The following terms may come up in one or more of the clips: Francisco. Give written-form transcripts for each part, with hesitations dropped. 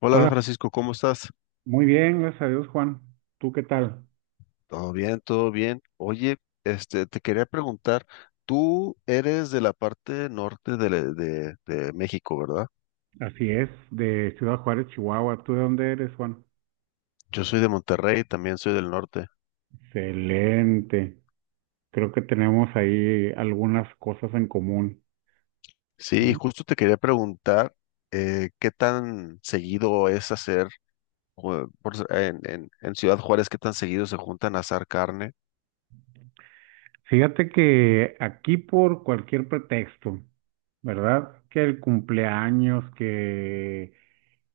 Hola Hola, Francisco, ¿cómo estás? muy bien, gracias a Dios, Juan. ¿Tú qué tal? Todo bien, todo bien. Oye, te quería preguntar, tú eres de la parte norte de México, ¿verdad? Así es, de Ciudad Juárez, Chihuahua. ¿Tú de dónde eres, Juan? Yo soy de Monterrey, también soy del norte. Excelente. Creo que tenemos ahí algunas cosas en común, Sí, ¿no? justo te quería preguntar qué tan seguido es hacer, jue- por s- en Ciudad Juárez, qué tan seguido se juntan a asar carne. Fíjate que aquí por cualquier pretexto, ¿verdad? Que el cumpleaños,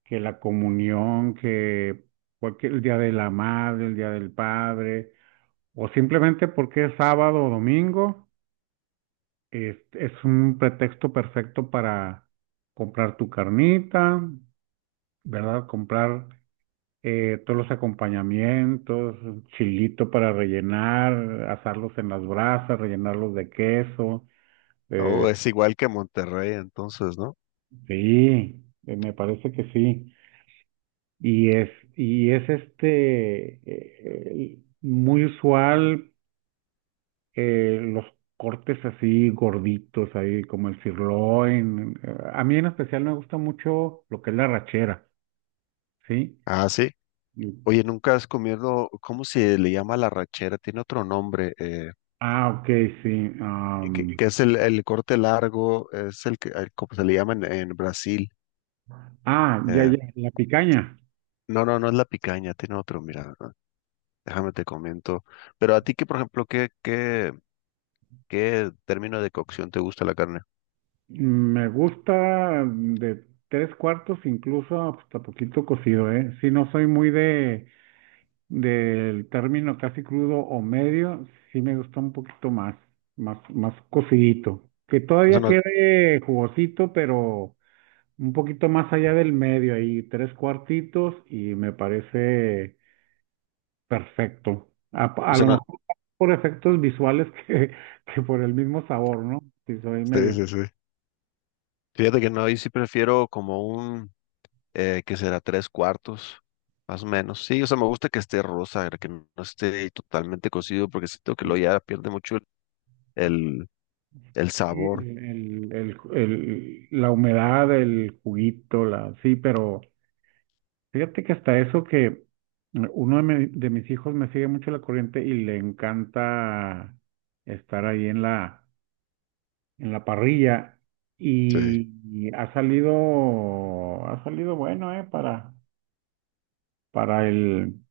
que la comunión, que cualquier, el día de la madre, el día del padre, o simplemente porque es sábado o domingo. Es un pretexto perfecto para comprar tu carnita, ¿verdad? Comprar todos los acompañamientos, chilito para rellenar, asarlos en las brasas, rellenarlos de queso. Oh, eh, es igual que Monterrey, entonces, ¿no? sí, me parece que sí. Y es, y es muy usual los cortes así gorditos, ahí como el sirloin. A mí en especial me gusta mucho lo que es la rachera, ¿sí? Ah, sí. Y- Oye, nunca has comido, ¿cómo se le llama la rachera? Tiene otro nombre. eh, Ah, ok, sí. eh, que, que es el corte largo, es el que, como se le llama en Brasil. Ah, ya, eh, ya, la picaña. no, no, no es la picaña, tiene otro, mira, ah, déjame te comento. Pero a ti, que por ejemplo, ¿ qué término de cocción te gusta la carne? Me gusta de tres cuartos, incluso hasta poquito cocido, ¿eh? Si no soy muy de del término casi crudo o medio, sí me gusta un poquito más, más cocidito. Que O sea, todavía no, quede jugosito, pero un poquito más allá del medio, ahí tres cuartitos y me parece perfecto. O A sea, lo no. mejor por efectos visuales que por el mismo sabor, ¿no? Si soy Sí, medio... sí, sí. Fíjate que no, ahí sí prefiero como un que será tres cuartos, más o menos. Sí, o sea, me gusta que esté rosa, que no esté totalmente cocido, porque siento que lo ya pierde mucho el, el Sí, sabor. La humedad, el juguito, la, sí, pero fíjate que hasta eso que uno de, de mis hijos me sigue mucho la corriente y le encanta estar ahí en la parrilla Sí, y, ha salido bueno, para, para el,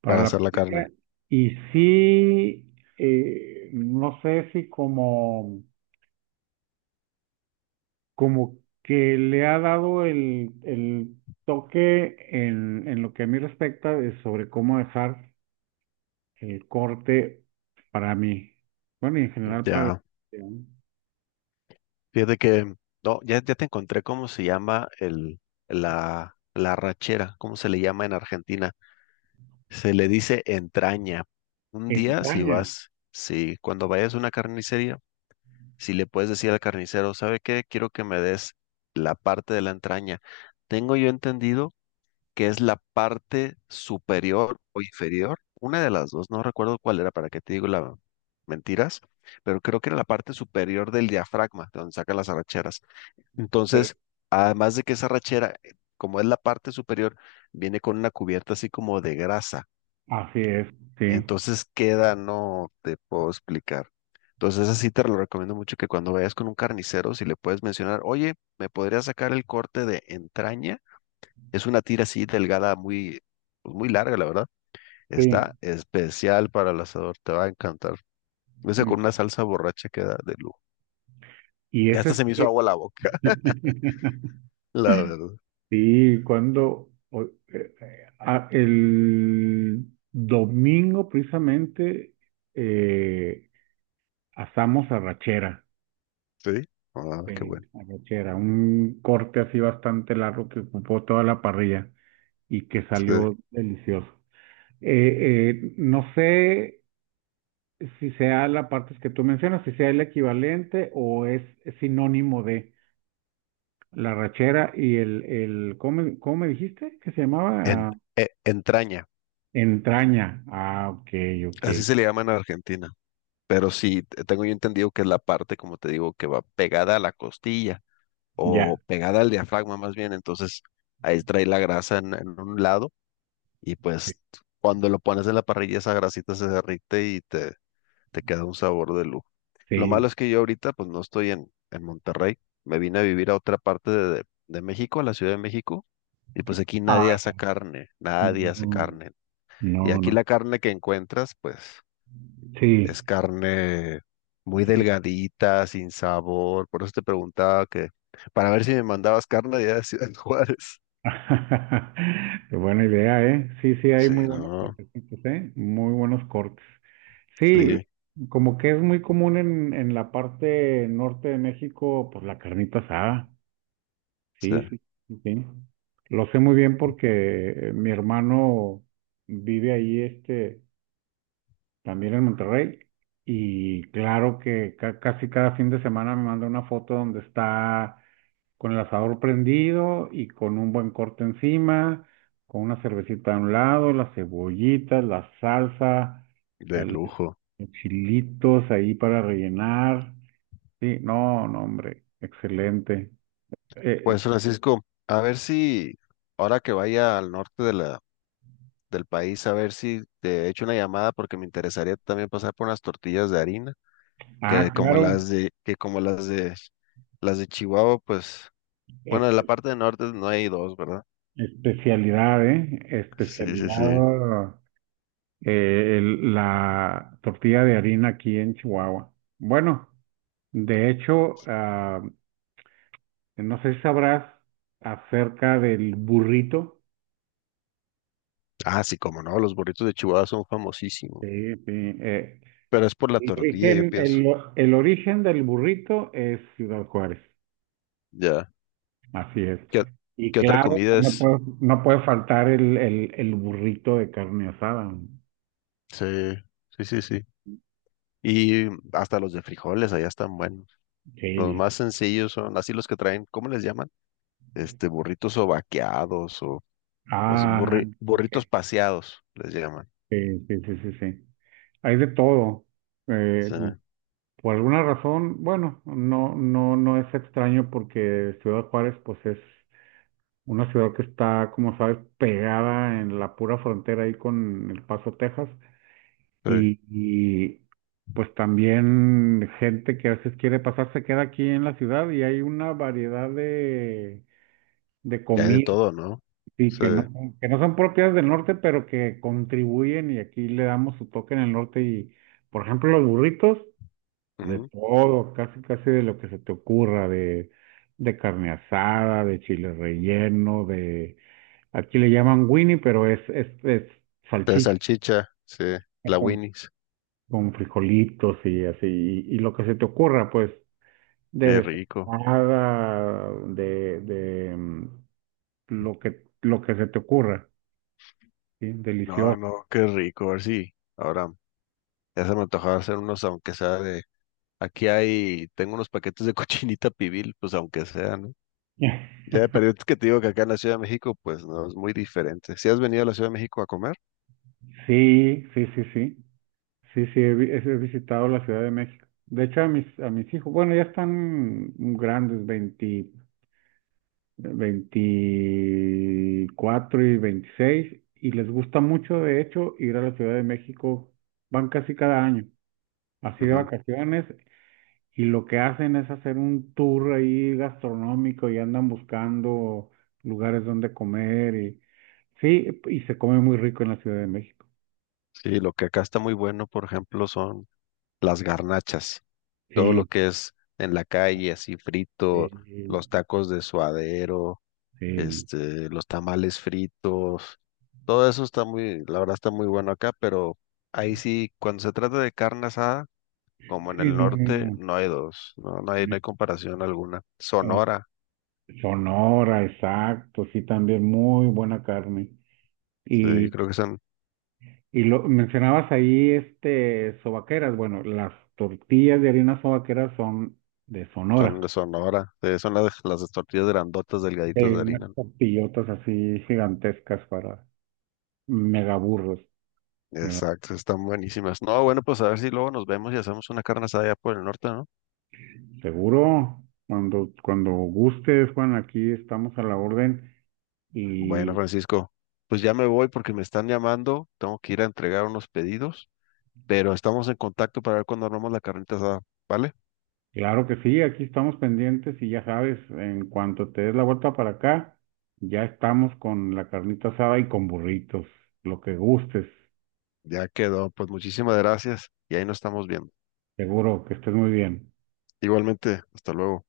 para para la hacer la parrilla. carne. Y sí, no sé si como que le ha dado el toque en lo que a mí respecta de sobre cómo dejar el corte para mí. Bueno, y en general para la Ya. Fíjate que, no, ya, ya te encontré cómo se llama la rachera, cómo se le llama en Argentina. Se le dice entraña. Un día, si entraña. vas, si cuando vayas a una carnicería, si le puedes decir al carnicero, ¿sabe qué? Quiero que me des la parte de la entraña. Tengo yo entendido que es la parte superior o inferior, una de las dos, no recuerdo cuál era, para qué te digo la mentiras, pero creo que era la parte superior del diafragma, de donde saca las arracheras. Sí, Entonces, además de que esa rachera, como es la parte superior, viene con una cubierta así como de grasa. así es, sí, Entonces queda, no te puedo explicar. Entonces, así te lo recomiendo mucho que cuando vayas con un carnicero, si le puedes mencionar, oye, ¿me podría sacar el corte de entraña? Es una tira así delgada, muy, pues, muy larga, la verdad. Está sí. especial para el asador, te va a encantar. Ese con una salsa borracha queda de lujo. Y Ya hasta ese se me hizo es, agua la boca, la verdad. sí, el domingo precisamente eh, asamos arrachera, Sí. Ah, qué bueno. arrachera, un corte así bastante largo que ocupó toda la parrilla y que Sí. salió delicioso. No sé si sea la parte que tú mencionas, si sea el equivalente o es sinónimo de... La rachera y el cómo me dijiste que se llamaba? En- Ah, Entraña, entraña. Ah, ok, ok. así se le llama en Argentina, pero sí, tengo yo entendido que es la parte, como te digo, que va pegada a la costilla Ya, o pegada al diafragma más bien, entonces ahí trae la grasa en un lado y sí. pues cuando lo pones en la parrilla esa grasita se derrite y te queda un sabor de lujo. Lo malo Sí. es que yo ahorita pues no estoy en Monterrey, me vine a vivir a otra parte de México, a la Ciudad de México, y pues aquí Ah, nadie hace ya. carne, nadie hace Mm, carne. Y no, aquí no. la carne que encuentras, pues Sí, es carne muy sí. delgadita, sin sabor. Por eso te preguntaba que, para ver si me mandabas carne de allá de Ciudad Juárez. Qué buena idea, ¿eh? Sí, sí, hay Sí, muy buenos no, cortecitos, ¿eh? Muy buenos cortes. sí, Sí, o como que es muy común en la parte norte de México, pues la carnita asada. Sí, sí, sí. Lo sé muy bien porque mi hermano vive ahí, este, también en Monterrey. Y claro que casi cada fin de semana me manda una foto donde está con el asador prendido y con un buen corte encima, con una cervecita a un lado, las cebollitas, la salsa, de el- lujo. los chilitos ahí para rellenar. Sí, no, no, hombre, excelente. Eh, Pues Francisco, a ver si ahora que vaya al norte de la, del país, a ver si te echo una llamada porque me interesaría también pasar por unas tortillas de harina, ah, claro. Que como las de Chihuahua, pues, bueno, en la parte del norte no hay dos, ¿verdad? Especialidad, ¿eh? Sí, sí, sí. Especialidad, la tortilla de harina aquí en Chihuahua. Bueno, de hecho, ah, no sé si sabrás acerca del burrito. Ah, sí, como no, los burritos de Chihuahua son famosísimos. Sí, sí, eh, Pero es por la el tortilla, yo origen, pienso. El origen del burrito es Ciudad Juárez, Ya. así es. ¿Qué, Y qué otra claro, comida es? No puede faltar el burrito de carne asada. Sí, sí, sí, sí. Y hasta los de frijoles allá están buenos. Los Sí. más sencillos son así los que traen, ¿cómo les llaman? Este, burritos o vaqueados o Ah, burritos ok. paseados, les llaman. Sí, sí, sí, sí, sí. Hay de todo. Eh, Sí, por alguna razón, bueno, no es extraño porque Ciudad Juárez, pues es una ciudad que está, como sabes, pegada en la pura frontera ahí con El Paso, Texas. sí. Y, y, pues también gente que a veces quiere pasar se queda aquí en la ciudad y hay una variedad de Y hay de comidas. todo, ¿no? Sí, Sí. que no, que no son propias del norte, pero que contribuyen y aquí le damos su toque en el norte y, por ejemplo, los burritos, de Ujú. todo, casi casi de lo que se te ocurra, de carne asada, de chile relleno, de, aquí le llaman Winnie, pero es De salchicha salchicha, sí. La con, Winnie's. con frijolitos y así, y lo que se te ocurra, pues, Qué de rico. desalmada, lo que se te ocurra, ¿sí? No, Delicioso. no, qué rico. A ver si ahora ya se me antojaba hacer unos, aunque sea de... Aquí hay, tengo unos paquetes de cochinita pibil, pues aunque sea, ¿no? Ya, pero es que te digo que acá en la Ciudad de México, pues no, es muy diferente. ¿Si has venido a la Ciudad de México a comer? Sí, sí, sí, sí. Sí, sí, he visitado la Ciudad de México. De hecho, a mis hijos, bueno, ya están grandes, 20, 24 y 26, y les gusta mucho, de hecho, ir a la Ciudad de México. Van casi cada año, así de Ujú. vacaciones, y lo que hacen es hacer un tour ahí gastronómico y andan buscando lugares donde comer. Y, sí, y se come muy rico en la Ciudad de México. Sí, lo que acá está muy bueno, por ejemplo, son las garnachas. Todo lo Sí, que es en la calle, así frito, los sí. tacos de suadero, Sí, este, los tamales fritos. Todo eso está muy, la verdad está muy bueno acá, pero ahí sí, cuando se trata de carne asada, como en sí, el no, norte, no, no hay dos, no, no hay, no. no hay comparación alguna. eh, Sonora, Sonora, exacto, sí, también muy buena carne. sí, Y, creo que son, y lo mencionabas ahí, este, sobaqueras. Bueno, las tortillas de harina sobaqueras son de Sonora. son de Sonora, sí, son las tortillas grandotas, delgaditas de Unas harina. tortillotas así gigantescas para megaburros, ¿verdad? Exacto, están buenísimas. No, bueno, pues a ver si luego nos vemos y hacemos una carne asada allá por el norte, ¿no? Seguro, cuando, cuando gustes, Juan, aquí estamos a la orden. Bueno, Francisco, pues ya me voy porque me están llamando, tengo que ir a entregar unos pedidos, pero estamos en contacto para ver cuándo armamos la carnita asada, ¿vale? Claro que sí, aquí estamos pendientes y ya sabes, en cuanto te des la vuelta para acá, ya estamos con la carnita asada y con burritos, lo que gustes. Ya quedó, pues muchísimas gracias y ahí nos estamos viendo. Seguro. Que estés muy bien. Igualmente, hasta luego.